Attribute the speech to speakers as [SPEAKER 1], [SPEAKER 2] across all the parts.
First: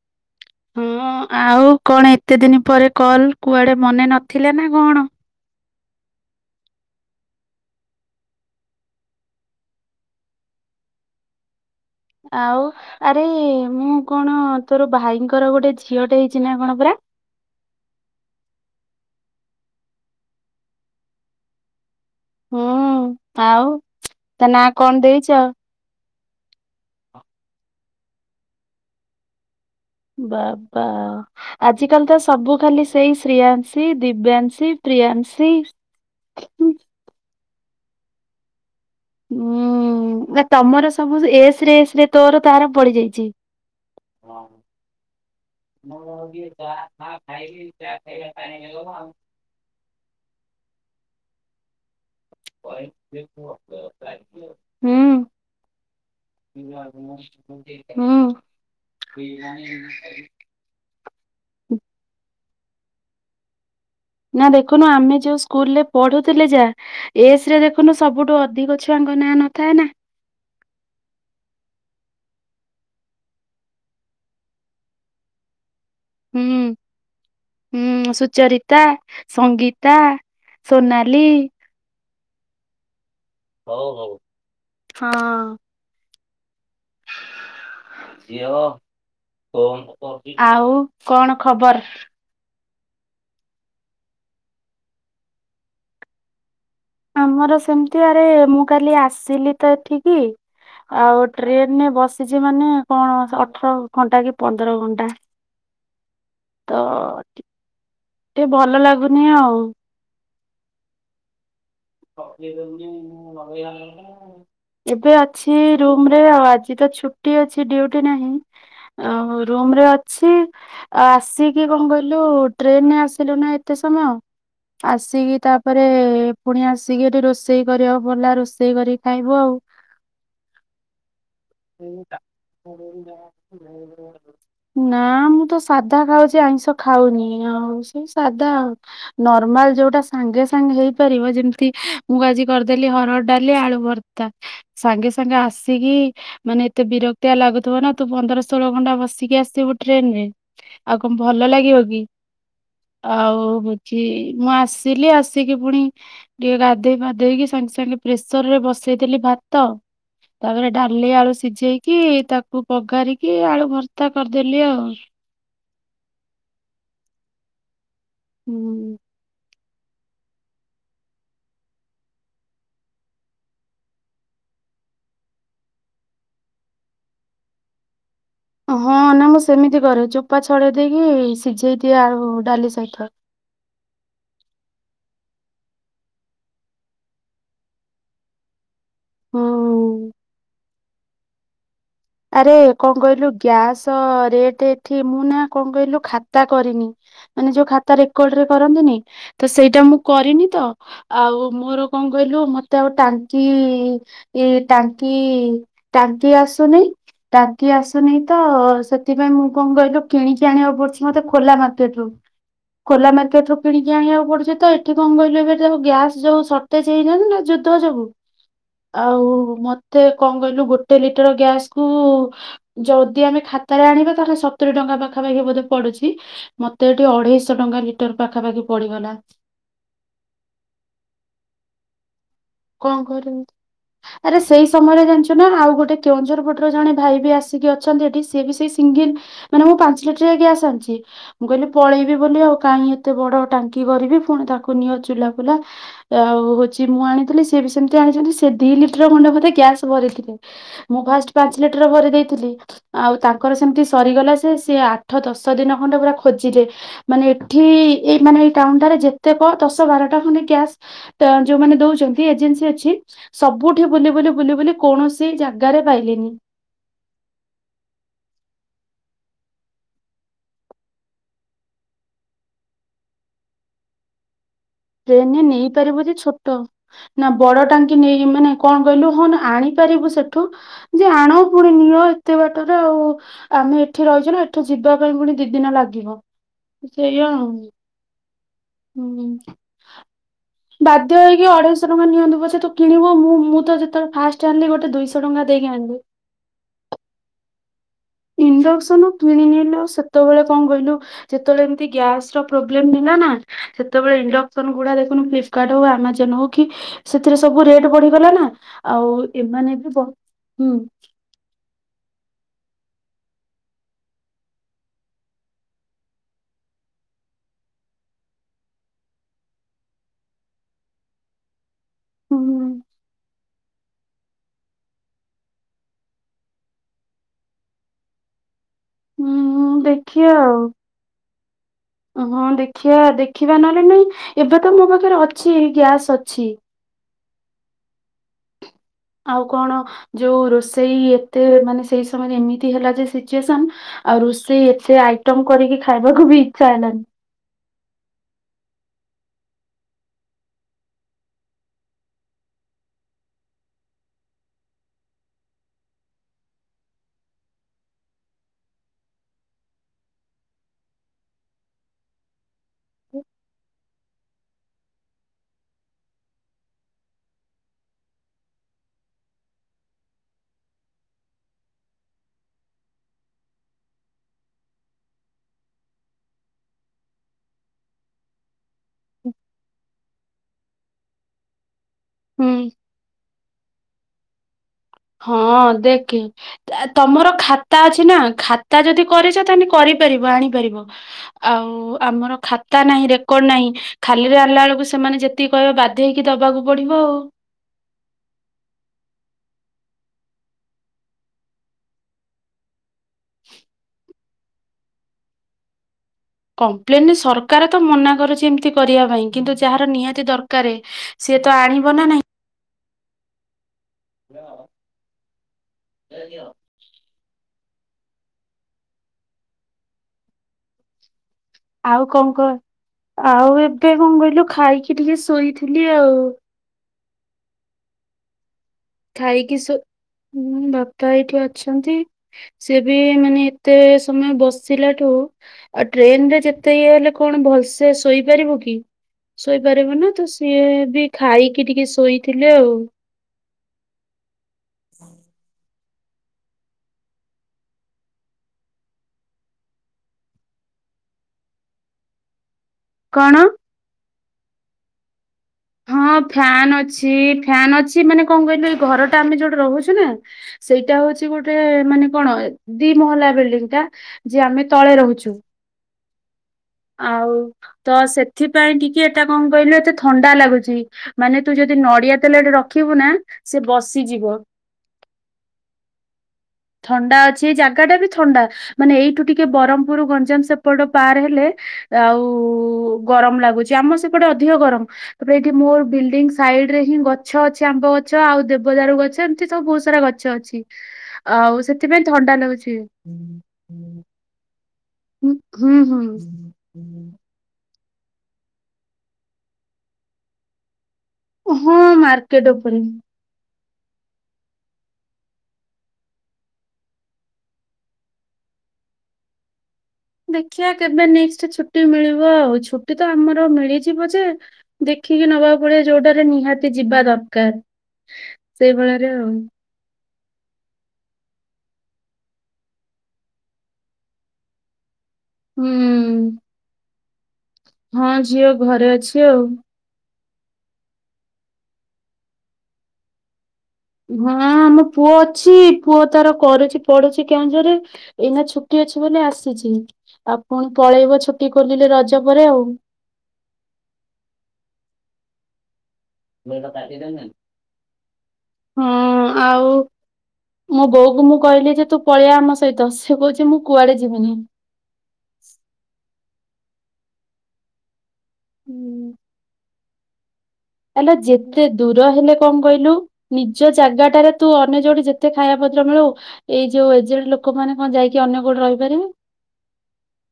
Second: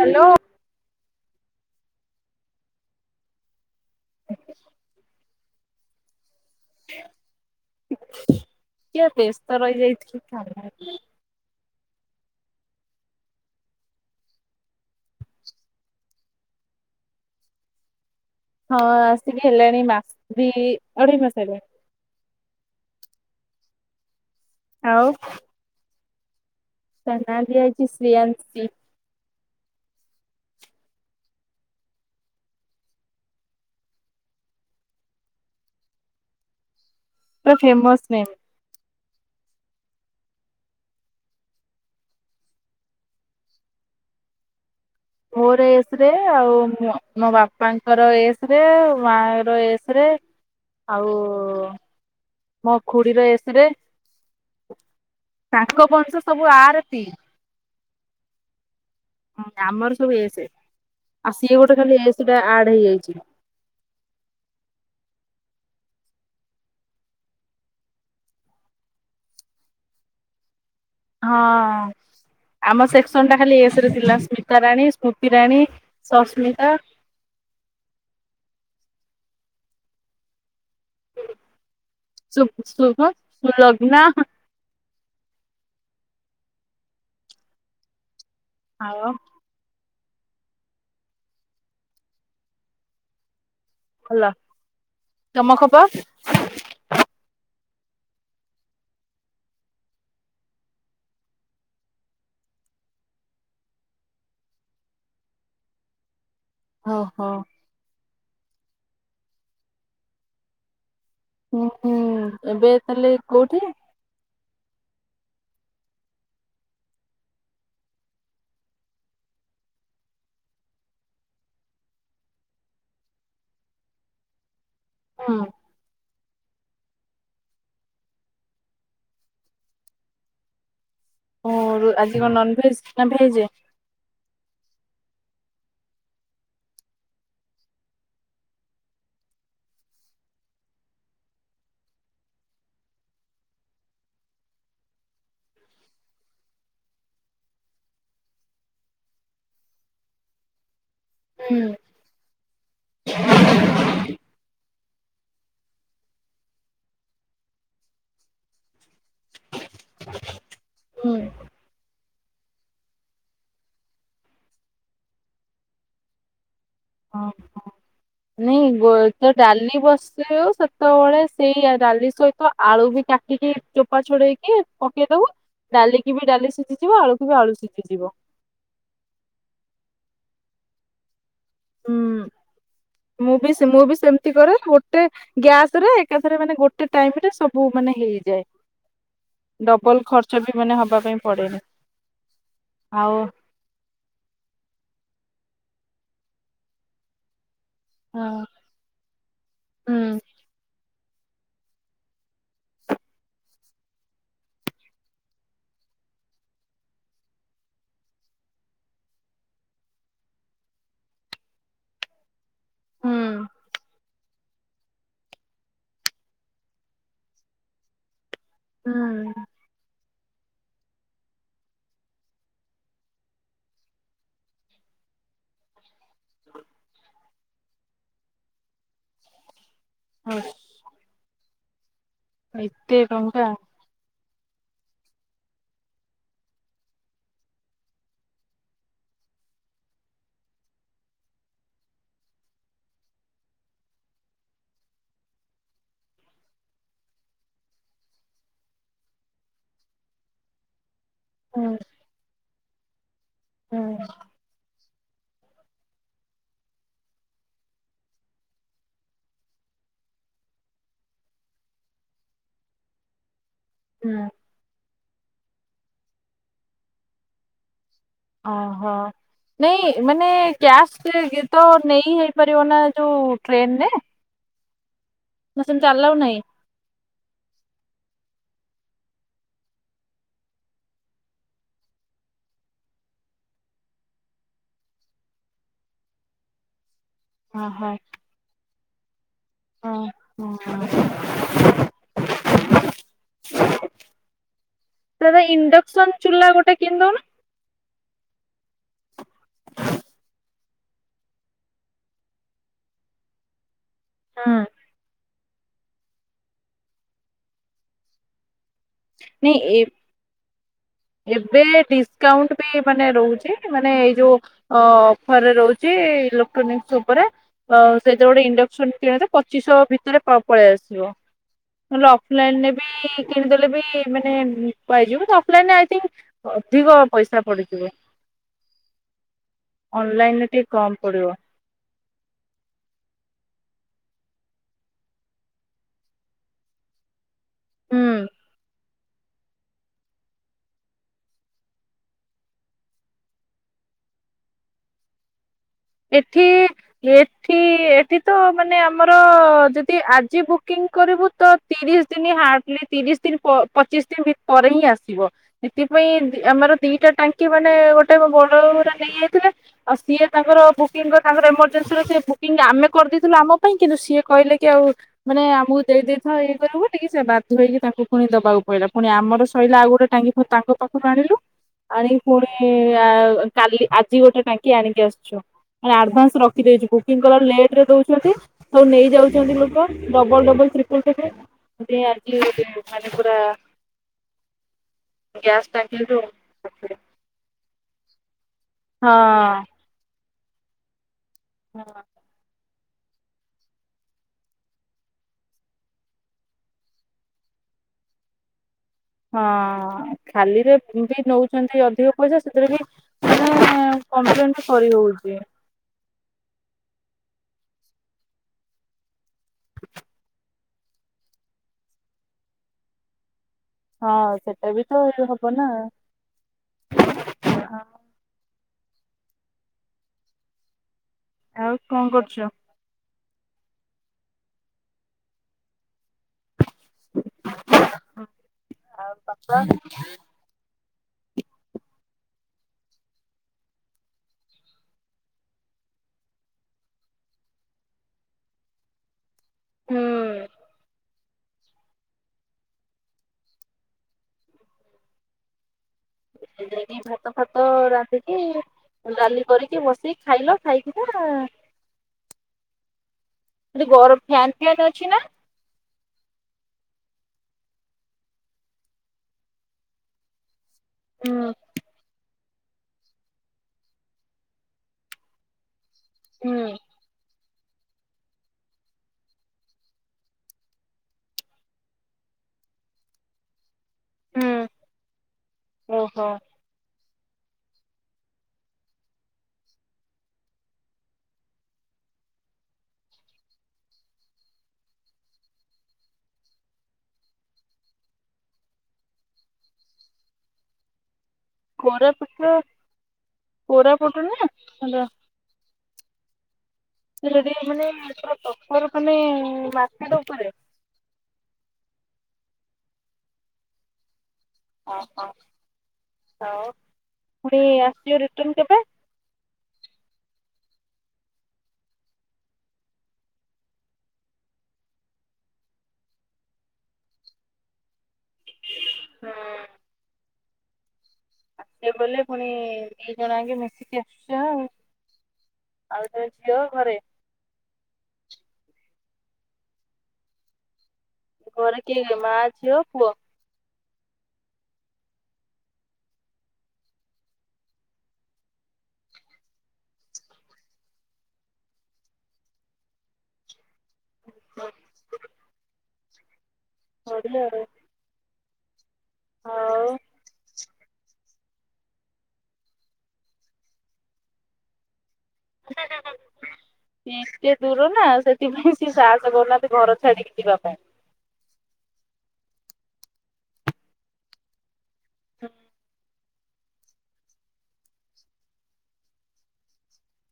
[SPEAKER 1] Hello.
[SPEAKER 2] ହଁ ଆଉ କଣ ଏତେ ଦିନ ପରେ କଲ୍ କୁଆଡେ ମନେ ନଥିଲା ନା କଣ?
[SPEAKER 1] ଟିକିଏ ବ୍ୟସ୍ତ ରହି ଯାଇଥିଲି କାମରେ।
[SPEAKER 2] ଆଉ ଆରେ ମୁଁ କଣ ତୋର ଭାଇଙ୍କର ଗୋଟେ ଝିଅ ଟେ ହେଇଛି ନା କଣ ପରା?
[SPEAKER 1] ହଁ ଆସିକି ହେଲାଣି ମାସେ ଦି ଅଢେଇ ମାସ ହେଲାଣି।
[SPEAKER 2] ହୁଁ ଆଉ ତା ନା କଣ
[SPEAKER 1] ଆଉ
[SPEAKER 2] ଦେଇଚ?
[SPEAKER 1] ତା ନା ଦିଆ ହେଇଛି ଶ୍ରୀୟାଂସି।
[SPEAKER 2] ବାବା ଆଜିକାଲି ତ ସବୁ ଖାଲି ସେଇ ଶ୍ରୀୟାଂଶି, ଦିବ୍ୟାଂଶୀ, ପ୍ରିୟାଂଶୀ।
[SPEAKER 1] [inaudible] ଫେମସ ନେମ୍
[SPEAKER 2] ଉୁଁ ନା ତମର ସବୁ ଏସ୍ ରେ ଏସ୍ ରେ ତୋର ତାର ପଡିଯାଇଛି।
[SPEAKER 1] [unintelligible] ମୋର ଏସ୍ ରେ ଆଉ ମୋ ବାପାଙ୍କର ଏସ୍ ରେ ମା ର ଏ ରେ ଆଉ ମୋ ଖୁଡ଼ୀର ଏସ୍ ରେ
[SPEAKER 2] ହୁଁ।
[SPEAKER 1] ତାଙ୍କ ବଂଶ ସବୁ ଆର୍ ପି
[SPEAKER 2] ହୁଁ।
[SPEAKER 1] ହ
[SPEAKER 2] ନା
[SPEAKER 1] ଆମର ସବୁ ଏସ୍ ଆଉ ସିଏ ଗୋଟେ ଖାଲି ଏସ୍ ଟା ଆଡି ହେଇଯାଇଛି।
[SPEAKER 2] ନା ଦେଖୁନୁ ଆମେ ଯୋଉ ସ୍କୁଲ ରେ ପଢୁଥିଲେ ଯା ଏସ ରେ ଦେଖୁନୁ ସବୁଠୁ ଅଧିକ ଛୁଆଙ୍କ ନାଁ ନଥାଏ ନା?
[SPEAKER 1] ହଁ ଆମ ସେକ୍ସନ ଟା ଖାଲି ଏସ୍ ରେ ଥିଲା ସ୍ମିତା ରାଣୀ ସ୍ମୃତି ରାଣୀ ସସ୍ମିତା
[SPEAKER 2] ହୁଁ ହୁଁ ସୁଚରତା ସଙ୍ଗୀତା ସୋନାଲି
[SPEAKER 1] ସୁଖୁଖ
[SPEAKER 2] ହଉ ହଉ ହଁ ଝିଅ
[SPEAKER 1] ଆଉ
[SPEAKER 2] ଫୋନ୍ କରଚି ଆଉ କଣ ଖବର୍?
[SPEAKER 1] ଭଲ ତମ ଖବର୍?
[SPEAKER 2] ଆମର ସେମିତି ଆରେ ମୁଁ କାଲି ଆସିଲି ତ ଏଠିକି ଆଉ ଟ୍ରେନ ରେ ବସିଛି ମାନେ କଣ ଅଠର ଘଣ୍ଟା କି ପନ୍ଦର ଘଣ୍ଟା।
[SPEAKER 1] [unintelligible]
[SPEAKER 2] ତ
[SPEAKER 1] ଓହୋ
[SPEAKER 2] ଟି- ଟିକେ ଭଲ ଲାଗୁନି ଆଉ।
[SPEAKER 1] ଓହୋ।
[SPEAKER 2] [unintelligible] ମୁଁ ଲଗେଇବା କଥା ଆଉ ଏବେ ଅଛି ରୁମ୍ ରେ ଆଉ ଆଜି ତ ଛୁଟି ଅଛି ଡ୍ୟୁଟି ନାହିଁ ଆଉ ରୁମ୍ ରେ ଅଛି ଆ-ଆସିକି କଣ କହିଲୁ ଟ୍ରେନରେ ଆସିଲୁ ନା ଏତେ ସମୟ ଆସିକି
[SPEAKER 1] ହୁଁ
[SPEAKER 2] ତାପରେ ପୁଣି ଆସିକି ଏଠି ରୋଷେଇ କରିବାକୁ ପଡ଼ିଲା ରୋଷେଇ କରିକି ଖାଇବୁ ଆଉ।
[SPEAKER 1] ଓ ଆଜି କଣ ନନ୍ଭେଜ ନା ଭେଜ୍?
[SPEAKER 2] ନା ମୁଁ ତ ସାଧା ଖାଉଛି ଆଇଁଷ ଖାଉନି ଆଉ ସେ ସାଧା ଆଉ। ନର୍ମାଲ ଯୋଉଟା ସାଙ୍ଗେ ସାଙ୍ଗେ ହେଇପାରିବ ଯେମିତି ମୁଁ ଆଜି କରିଦେଲି ହରଡ଼ ଡାଲି ଆଳୁ ଭର୍ତା ତା ସାଙ୍ଗେ ସାଙ୍ଗେ ଆସିକି ମାନେ ଏତେ ବିରକ୍ତିଆ ଲାଗୁଥିବ ନା, ତୁ ପନ୍ଦର ଷୋହଳ ଘଣ୍ଟା ବସିକି ଆସିଥିବୁ ଟ୍ରେନ୍ ରେ ଆଉ କଣ ଭଲ
[SPEAKER 1] ହୁଁ
[SPEAKER 2] ଲାଗିବ କି? ଆଉ ହଉଛି, ମୁଁ ଆସିଲି ଆସିକି ପୁଣି ଟିକେ ଗାଧେଇ ଫାଧେଇକି, ସାଙ୍ଗେ ସାଙ୍ଗେ ପ୍ରେସର ରେ ବସେଇଦେଲି ଭାତ ତା'ପରେ ଡାଲି
[SPEAKER 1] ହୁଁ
[SPEAKER 2] ଆଳୁ ସି କି ତାକୁ ପଘାରିକି, ଆଳୁ ଭର୍ତା କରିଦେଲି ଆଉ।
[SPEAKER 1] ହଁ, ହଁ ନାଇଁ
[SPEAKER 2] ହୁଁ
[SPEAKER 1] ଗୋତ ଯେ ଡାଲି ବସେଇବୁ, ସେତେବେଳେ ସେଇ ଡାଲି ସହିତ ଆଳୁ ବି କାଟିକି ଚୋପ୍ ଚପା ଡେଇକି ପକେଇଦବୁ। ଡାଲିକି ବି ଡାଲି ସିଝିଯିବ ଆଳୁକୁ ବି ଆଳୁ ସିଝିଯିବ।
[SPEAKER 2] ହଁ ନା ମୁଁ ସେମିତି କରେ ଚୋପା ଛଡେଇ ଦେଇକି ସିଝେଇ
[SPEAKER 1] ହୁଁ
[SPEAKER 2] ଦିଏ ଆଉ ଡାଲି ସହିତ।
[SPEAKER 1] ମୁଁ ବି ସେ ମୁଁ ବି ସେମିତି କରେ, ଗୋଟେ ଗ୍ୟାସ୍ ରେ ଏକାଥରେ ମାନେ ଗୋଟେ ଟାଇମ୍ ରେ ସବୁ ମାନେ ହେଇଯାଏ।
[SPEAKER 2] ହୁଁ।
[SPEAKER 1] ଡବଲ ଖର୍ଚ ବି ମାନେ ହବା ପାଇଁ ପଡେନି।
[SPEAKER 2] ଆରେ କଣ
[SPEAKER 1] ଆଉ
[SPEAKER 2] କହିଲୁ ଗ୍ୟାସ ରେଟ୍ ଏଠି ମୁଁ ନା କଣ କହିଲୁ ଖାତା କରିନି। ମାନେ ଯୋଉ ଖାତା ରେକର୍ଡ
[SPEAKER 1] ହଁ
[SPEAKER 2] ରେ କରନ୍ତିନି, ତ ସେଇଟା ମୁଁ
[SPEAKER 1] ହୁଁ
[SPEAKER 2] କରିନି ତ। ଆଉ, ମୋର କଣ କହିଲୁ, ମତେ ଆଉ ଟାଙ୍କି ଏଇ ଟାଙ୍କି, ଟାଙ୍କି ଆସୁନେଈ ତ ଟାଙ୍କି ଆସୁନେଇ ତ ସେଥିପାଇଁ ମୁଁ କଣ କହିଲୁ, କିଣିକି ଆଣିବାକୁ ପଡୁଛି ମତେ ଖୋଲା ମାର୍କେଟ ରୁ। ଖୋଲା
[SPEAKER 1] ହୁଁ
[SPEAKER 2] ମାର୍କେଟ ରୁ କିଣିକି ଆଣିବାକୁ ପଡୁଚି ତ। ଏଠି କଣ କହିଲେ ଏ ଗ୍ୟାସ୍ ଯୋଉ ସ ତ ସେଇ ଯୋଗୁ ନା ଯ ତ ଯୋଗୁଁ ଆଉ, ମତେ କଣ କହିଲୁ। ଗୋଟେ ଲିଟର ଗ୍ୟାସ୍ କୁ ଯଦି ଆମେ ଖାତାରେ ଆଣିବା ତାହେଲେ, ସତୁରି ଟଙ୍କା ପାଖାପାଖି ବୋଧେ ପଡୁଛି। ମତେ ଏଠି ଅଢେଇଶହ ଟଙ୍କା ଲିଟର ପାଖାପାଖି ପଡିଗଲା।
[SPEAKER 1] ହଉ ଛ। ଏତେ
[SPEAKER 2] କଣ
[SPEAKER 1] ଟଙ୍କା
[SPEAKER 2] କରିବି? ଆରେ ସେଇ ସମୟରେ ଜାଣିଛୁ ନା ଆଉ, ଗୋଟେ କେଉଁଝର ପଟର ଜଣେ ଭାଇ ବି ଆସିକି ଅଛନ୍ତି ଏଠି ସିଏ ବି ସେଇ ସିଙ୍ଗିଲ୍ ମାନେ ମୁଁ ପାଞ୍ଚ ଲିଟିରିଆ ଗ୍ୟାସ୍ ଆଣୁଛି। ମୁଁ କହିଲି ପଳେଇବି ବୋଲି ଆଉ, କାଇଁ ଏତେ ବଡ ଟାଙ୍କି କରିବି ପୁଣି ତାକୁ ନିଅ ଚୁଲା ଫୁଲା ଆଉ, ହଉଛି ମୁଁ ଆଣିଥିଲି ସେ ସେଏଭି ସେମିତି ଆଣିଛନ୍ତି! ସେ ଦି ଲିଟର ଖଣ୍ଡେ ବୋଧେ ଗ୍ୟାସ୍ ଭରି ଥିଲେ। ମୁଁ ଫାଷ୍ଟ ପାଞ୍ଚ
[SPEAKER 1] ହୁଁ
[SPEAKER 2] ଲିଟର ଭରି ଦେଇଥିଲି। ଆଉ ତାଙ୍କର
[SPEAKER 1] ହୁଁ
[SPEAKER 2] ସେମିତି ସରିଗଲା ସେ ସେଆ ଆଠ ଦଶ ଦିନ ଖଣ୍ଡେ ପୁରା ଖୋଜିଲେ।। ମାନେ ଏଠି ଏଇ ମାନେ ଏଇ ଟାଉନ୍ ଟାରେ ଯେତେ କ ଦଶ ବାରଟା ଖଣ୍ଡେ ଗ୍ୟାସ୍ ତ ଯୋଉମାନେ ଦଉଛନ୍ତି ଏଜେନ୍ସି ଅଛି ସବୁଠି ବୁଲି
[SPEAKER 1] ହୁଁ
[SPEAKER 2] ବୁଲି ବୁଲି ବୁଲି କୌଣସି ଜାଗାରେ ପାଇଲେନି।
[SPEAKER 1] ଓହୋ। ! ନାଇ, ମାନେ ଗ୍ୟାସ୍ ରେ ତ ନେଇ ହେଇପାରିବ ନା ଯୋଉ ଟ୍ରେନ ରେ?
[SPEAKER 2] ଟ୍ରେନରେ ନେଇପାରିବ ଯେ
[SPEAKER 1] ନାହିଁ
[SPEAKER 2] ଛୋଟ। ନା ବଡ ଟାଙ୍କି ନେଇ ମାନେ କଣ କହିଲୁ ହଁ ନା ଆଣିପାରିବୁ ସେଠୁ ଯେ ଆଣ ପୁଣି ନିୟ ଏତେ ବାଟରେ ଆଉ ଆମେ ଏଠି ରହିଛୁ ନା ଏଠୁ ଯିବା ପାଇଁ ପୁଣି ଦି ଦିନ ଲାଗିବ। ସେୟା ଆଉ।
[SPEAKER 1] ଭାକ୍।
[SPEAKER 2] ହୁଁ।
[SPEAKER 1] ହଁ, ହଁ।
[SPEAKER 2] ବାଧ୍ୟ ହେଇକି ଅଢ଼େଇଶହ ଟଙ୍କା ନିଅନ୍ତୁ ପଛେ, ତୁ କିଣିବୁ ମୁଁ, ମୁଁ ତ ଯେତେବେଳେ ଫାଷ୍ଟ ଆଣିଲି ଗୋଟେ ଦୁଇଶହ ଶ
[SPEAKER 1] ଦାଦା
[SPEAKER 2] ଟଙ୍କା ଦେଇକି ଆଣିଲି।
[SPEAKER 1] ଇଣ୍ଡକ୍ସନ ଚୁଲା ଗୋଟେ କିଣି ଦଉନ?
[SPEAKER 2] ଇଣ୍ଡକ୍ସନ କିଣିନେଲେ ଆଉ ସେତେବେଳେ କଣ କହିଲୁ? ଯେତେବେଳେ ଏମିତି ଗ୍ୟାସର ପ୍ରୋବ୍ଲେମ ହେଲା ନା ସେ ସେତେବେଳେ ଇଣ୍ଡକ୍ସନ ଗୁଡା ଦେଖୁନୁ ଫ୍ଲିପକାର୍ଟ ହଉ ଆମାଜନ ହଉ କି ସେଥିରେ ସବୁ ରେଟ୍ ବଢିଗଲା ନା। ଆଉ
[SPEAKER 1] ନାଇଁ
[SPEAKER 2] ଏମାନେ
[SPEAKER 1] ଏ
[SPEAKER 2] ବି ବ ହୁଁ।
[SPEAKER 1] ଏବେ ଡିସକାଉଣ୍ଟ ବି ମାନେ ରହୁଛି ମାନେ ଏଇ ଯୋଉ ଅ ଅଫର ରହୁଛି ଇଲେକ୍ଟ୍ରୋନିକ୍ସ ଉପରେ। ଅ ସେଥିରେ ଗୋଟେ ଇଣ୍ଡକ୍ସନ କିଣିଲେ ପଚିଶହ ଭିତରେ ପ ପଳେଇ ଆସିବ। ନଲେ
[SPEAKER 2] ହୁଁ
[SPEAKER 1] ଅଫଲାଇନରେ ବି କିଣିଦେଲେ ବି ମାନେ ପାଇଯିବ ଅଫଲାଇନରେ ଆଇ ଥିଙ୍କ୍ ଅଧିକ ପଇସା ପଡିଯିବ।
[SPEAKER 2] ହୁଁ ଦେଖିବା
[SPEAKER 1] ଅନଲାଇନରେ
[SPEAKER 2] ଆଉ।
[SPEAKER 1] ଟିକେ କମ ପଡିବ
[SPEAKER 2] ହଁ ଦେଖିବା ଦେଖିବା ନହେଲେ ନାଇଁ ଏବେ ତ ମୋ ପାଖରେ ଅଛି ଗ୍ୟାସ୍ ଅଛି।
[SPEAKER 1] ହୁଁ।
[SPEAKER 2] ଆଉ କଣ ଯୋଉ ରୋଷେଇ ଏତେ ମାନେ ସେଇ ସମୟରେ ଏମିତି ହେଲା ଯେ ସିଚୁଏସନ ଆଉ ରୋଷେଇ ଏତେ ଆଇଟମ କରିକି ଖାଇବାକୁ ବି ଇଚ୍ଛା ହେଲାନି।
[SPEAKER 1] କି ଏଠି ତ ମାନେ ଆମର ଅ ଯଦି ଆଜି ବୁକିଂ କରିବୁ ତ ତିରିଶ ଦିନ ହାର୍ଡଲି ତିରିଶ ଦିନ ପ ପଚିଶ ଦିନି ପରେ ହିଁ ଆସିବ। ଏଥିପାଇଁ ଆମର ଦିଟା ଟାଙ୍କି ମାନେ ଗୋଟେ ମୋ ବଡବୋଉ ଘର ନେଇଆଇଥିଲେ। ଆଉ ସିଏ ତାଙ୍କର ବୁକିଂର ତାଙ୍କର ଏମର୍ଜେନ୍ସିର ସେ ବୁକିଂ ଆମେ କରିଦେଇଥିଲୁ ଆମ ପାଇଁ କିନ୍ତୁ ସିଏ କହିଲେ କି ଆଉ ମାନେ ଆମକୁ ଦେଇଦେଇଥାଅ ଇଏ କରିବୁ ବୋଲି ସେ ବାଧ୍ୟ ହେଇକି ତାଙ୍କୁ ପୁଣି ଦବାକୁ ପଡିଲା ପୁଣି ଆମର ସଇଲେ ଆଉ ଗୋଟେ ଟାଙ୍ଗି। ହଁ ତାଙ୍କ ପାଖରୁ ଆଣିଲୁ। ଆଣିକି ପୁଣି କାଲି ଆ ଆଜି ଗୋଟେ ଟାଙ୍କି ଆଣିକି ଆସଛୁ। ମାନେ ଆଡଭାନ୍ସ ରଖିଦେଇଛୁ ବୁକିଂ କଲାରୁ ଲେଟରେ ଦଉଛନ୍ତି। ସବୁ ନେଇଯାଉଛନ୍ତି ଲୋକ ଡବଲ ଡବଲ ତ୍ରିପୁଲ୍ ତ୍ରିପୁଲ୍। ଆଜି ଆଜି ଆଜି
[SPEAKER 2] ହୁଁ
[SPEAKER 1] ମାନେ ପୁରା।
[SPEAKER 2] ହଁ
[SPEAKER 1] ଗ୍ୟାସ ଟାଙ୍କି
[SPEAKER 2] ଦେଖେ
[SPEAKER 1] ଯୋଉ
[SPEAKER 2] ତମର ଖାତା ଅଛି ନା ଖାତା ଯଦି କରିଛ ତାହେଲେ କରି
[SPEAKER 1] ହଁ
[SPEAKER 2] କରିପାରିବ ଆଣିପାରିବ ଆଉ ଆମର ଖା ତା ନାହିଁ ରେକର୍ଡ ନାହିଁ ଖାଲିରେ ଆଣିଲା ବେଳକୁ ସେମାନେ ଯେତିକି କହିବେ ବାଧ୍ୟ ହେଇକି ଦବାକୁ ପଡିବ ଆଉ।
[SPEAKER 1] ହଁ ଖାଲିରେ ବି ନଉଛନ୍ତି ଅଧିକ ପଇସା ସେଥିରେ ବି ମାନେ କମ୍ପ୍ଲେନ କରି ହଉଛି।
[SPEAKER 2] କମ୍ପ୍ଲେନ ସରକାର ତ ମନା କରୁଛି ଏମିତି କରିବା ପାଇଁ କିନ୍ତୁ ଯାହାର ନିହାତି ଦରକାରେ। ସିଏ ତ ଆଣିବ ନା ନାଇଁ।
[SPEAKER 1] ହଁ ସେଟା ବି ତ ହବ ନା?
[SPEAKER 2] [inaudible] ଆଉ କଣ କହ ଆଉ ଏବେ କଣ କହିଲୁ ଖାଇକି ଟିକେ ଶୋଇଥିଲି ଆଉ ଖାଇକି ଶୋ ବାପା ଏଇଠି ଅଛନ୍ତି। ସେ ବି ମାନେ ଏତେ ସମୟ ବସିଲାଠୁ ଆଉ ଟ୍ରେନରେ ଯେତେ ଇଏ ହେଲେ କଣ ଭଲସେ ଶୋଇପାରିବୁ କି? ଶୋଇପାରିବ ନା ତ
[SPEAKER 1] ହୁଁ।
[SPEAKER 2] ସିଏ ବି ଖାଇକି ଟିକେ ଶୋଇଥିଲେ ଆଉ
[SPEAKER 1] ଯାଇକି ଭାତ ଫାତ ରାନ୍ଧିକି। ଡାଲି କରିକି ବସିକି ଖାଇଲା ଖାଇକିନା
[SPEAKER 2] କଣ?
[SPEAKER 1] ସେଠି ବର ଫ୍ୟାନ୍ ଫ୍ୟାନ୍ ଅଛି ନା?
[SPEAKER 2] ହଁ ଫ୍ୟାନ ଅଛି ଫ୍ୟାନ ଅଛି ମାନେ କଣ କହିଲୁ ଏଇ ଘରଟା ଆମେ ଯୋଉଠି ରହୁଛୁ ନା। ସେଇଟା ହଉଛି
[SPEAKER 1] ହୁଁ
[SPEAKER 2] ଗୋଟେ ମାନେ କଣ ଦି ମହଲା ବିଲଡିଂଟା ଯିଏ ଆମେ ତଳେ ରହୁଛୁ।
[SPEAKER 1] ହୁଁ।
[SPEAKER 2] ଆଉ ତ ସେଥିପାଇଁ ଟିକେ ଏଟା କଣ କହିଲେ ଏତେ ଥଣ୍ଡା ଲାଗୁଛି। ମାନେ ତୁ ଯଦି ନଡିଆ ତେଲଟେ ରଖିବୁ ନା ସେ ବସିଯିବ।
[SPEAKER 1] ହଁ ଓ ହୋ।
[SPEAKER 2] ଥଣ୍ଡା ଅଛି। ଏଇ ଜାଗା ଟା ବି ଥଣ୍ଡା, ମାନେ ଏଇଠୁ ଟିକେ ବରହମ୍ ପୁର ଗଞ୍ଜାମ ସେପଟ ପାର ହେଲେ ଆଉ ଗରମ ଲାଗୁଛି, ଆମ ସେପଟେ ଅଧିକ ଗରମ। ତାପରେ ଏଇଠି ମୋର ବିଲଡିଙ୍ଗ ସାଇଡ ରେ ହିଁ ଗଛ ଅଛି। ଆମ୍ବ ଗଛ ଆଉ ଦେବଦାରୁ ଗଛ ଏମିତି ସବୁ ବହୁତ ସାରା ଗ ଛ ଅଛି। ଆଉ ସେଥିପାଇଁ ଥଣ୍ଡା
[SPEAKER 1] କୋରାପୁଟର
[SPEAKER 2] ଲାଗୁଛି
[SPEAKER 1] କୋରାପୁଟ ନୁହେଁ [unintelligible]
[SPEAKER 2] ହୁଁ- ହୁଁ- ହୁଁଁ।
[SPEAKER 1] [unintelligible] ମାର୍କେଟ ଉପରେ।
[SPEAKER 2] ହଁ ମାର୍କେଟ ଉପରେ।
[SPEAKER 1] ପୁଣି ଆସିବ ରିଟର୍ନ କେବେ?
[SPEAKER 2] ଦେଖିଆ କେବେ ନେକ୍ସଟ୍ ଛୁଟି ମିଳିବ ଆଉ, ଛୁଟି ତ ଆମର ମିଳିଯିବ ଯେ ଦେଖିକି ନବାକୁ ପଡିବ ଯୋଉଟାରେ ନିହାତି ଯିବା ଦରକାର। ସେଇଭଳିରେ
[SPEAKER 1] ହୁଁ
[SPEAKER 2] ଆଉ
[SPEAKER 1] ସେ ବୋଇଲେ ପୁଣି ଦି ଜଣ ଆଗେ ମିଶିକି ଆସୁଛ ଆଉ।
[SPEAKER 2] ହୁଁ।
[SPEAKER 1] ଆଉ ତୋ ଝିଅ ଘରେ?
[SPEAKER 2] ହଁ ଝିଅ ଘରେ ଅଛି ଆଉ।
[SPEAKER 1] ଘରେ କିଏ ମା, ଝିଅ, ପୁଅ।
[SPEAKER 2] ହଁ ଆମ ପୁଅ ଅଛି, ପୁଅ ତାର କରୁଛି ପଢୁଛି କେଉଁଝରରେ। ଏଇନା ଛୁଟି ଅଛି ବୋଲି ଆସିଛି, ଆଉ ପୁଣି ପଳେଇବ ଛୁଟି ଖୋଲିଲେ ରଜ ପରେ ଆଉ।
[SPEAKER 1] [unintelligible] ବଢିଆ ଆଉ।
[SPEAKER 2] ହଁ ଆଉ ମୋ ବୋଉକୁ ମୁଁ କହିଲି ଯେ ତୁ ପଳେଇଆ ଆମ ସହିତ, ସେ କହୁଚି ମୁଁ କୁଆଡେ ଯିବିନି।
[SPEAKER 1] ଏତେ ଦୂର ନା ସେଥି ସେଥିପାଇଁ ସେ
[SPEAKER 2] ହୁଁ
[SPEAKER 1] ସାହସ କରୁନାହାନ୍ତି ଘର ଛାଡିକି ଯିବାକୁ।
[SPEAKER 2] ଆଲୋ ଯେତେ ଦୂର ହେଲେ କଣ କହିଲୁ, ନିଜ ଜାଗାଟାରେ ତୁ ଅନ୍ୟ ଯୋଉଠି ଯେତେ ଖାଇବା ପତ୍ର ମିଳୁ, ଏଇ ଯୋଉ ଏଜେଡ୍ ଲୋକ ମାନେ କଣ ଯାଇକି ଅନ୍ୟ କୋଉଠି ରହିପାରିବେ?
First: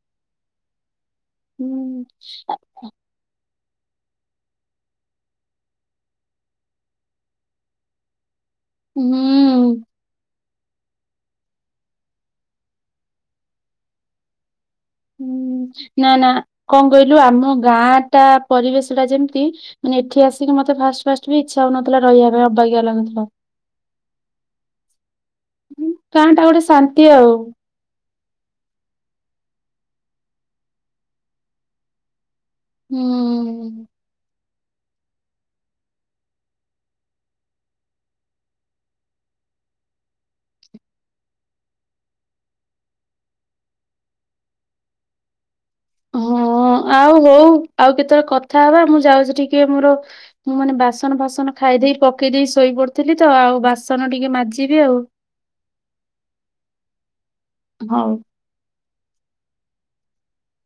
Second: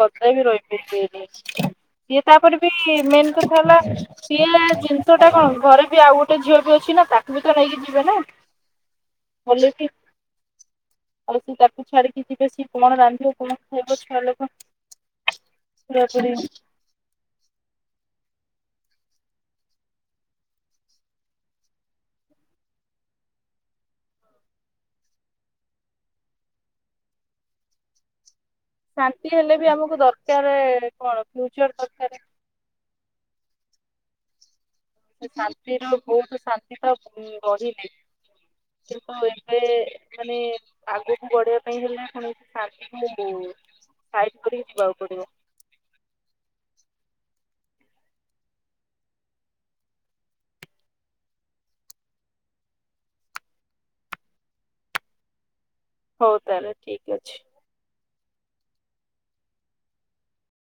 [SPEAKER 1] କଦାପି ରହି ପାରିବେନି,
[SPEAKER 2] ହୁଁ
[SPEAKER 1] ସିଏ ତାପରେ ବି ମେନ୍ କଥା ହେଲା ସିଏ ଜିନିଷ ଟା କଣ ଘରେ ବି ଆଉ ଗୋଟେ ଝିଅ ବି ଅଛି ନା, ତାକୁ ବି ତ ନେଇକି ଯିବେ ନା।
[SPEAKER 2] ହୁଁ।
[SPEAKER 1] ହେଲେବି ଆଉ ସିଏ ତାକୁ ଛାଡିକି ଯିବେ, ସିଏ କଣ ରାନ୍ଧିବ କଣ ଖାଇବ ଛୁଆ ଲୋକ
[SPEAKER 2] ହୁଁ-
[SPEAKER 1] ପୁରା
[SPEAKER 2] ନା- ନା
[SPEAKER 1] ପୁରି
[SPEAKER 2] କଣ କହିଲୁ, ଆମ ଗାଁଟା ପରିବେଶ ଟା ଯେମିତି ମାନେ ଏଠି ଆସିକି ମତେ ଫାଷ୍ଟ ଫାଷ୍ଟ ବି ଇଚ୍ଛା ହଉନଥିଲା ରହିବା ପାଇଁ, ଅବାଗିଆ ଲାଗୁଥିଲା। ଉଁ ଗାଁଟା ଗୋଟେ ଶାନ୍ତି ଆଉ।
[SPEAKER 1] ଶାନ୍ତି ହେଲେ ବି, ଆମକୁ ଦରକାର କଣ ଫ୍ୟୁଚର୍ ଦରକାରେ।
[SPEAKER 2] ହୁଁ।
[SPEAKER 1] ଶାନ୍ତିର ବହୁତ ଶାନ୍ତି ତ ଉଁ ରହିଲେ। କିନ୍ତୁ ଏବେ ମାନେ ଆଗକୁ ବଢିବା ପାଇଁ ହେଲେ, କୌଣସି ସା [unintelligible] ସାଇଟ୍ କରିକି ଯିବାକୁ ପଡିବ।
[SPEAKER 2] ହଁ ଆଉ ହଉ ଆଉ କେତେବେଳେ କଥା ହବା, ମୁଁ ଯାଉଚି ଟିକେ ମୋର ମୁଁ ମାନେ ବାସନ ଫାସନ ଖାଇଦେଇ ପକେଇ ଦେଇ ଶୋଇପଡିଥିଲି ତ, ଆଉ ବାସନ ଟିକେ ମାଜିବି ଆଉ।
[SPEAKER 1] ହଉ ତାହେଲେ ଠିକ୍ ଅଛି।
[SPEAKER 2] ହଉ।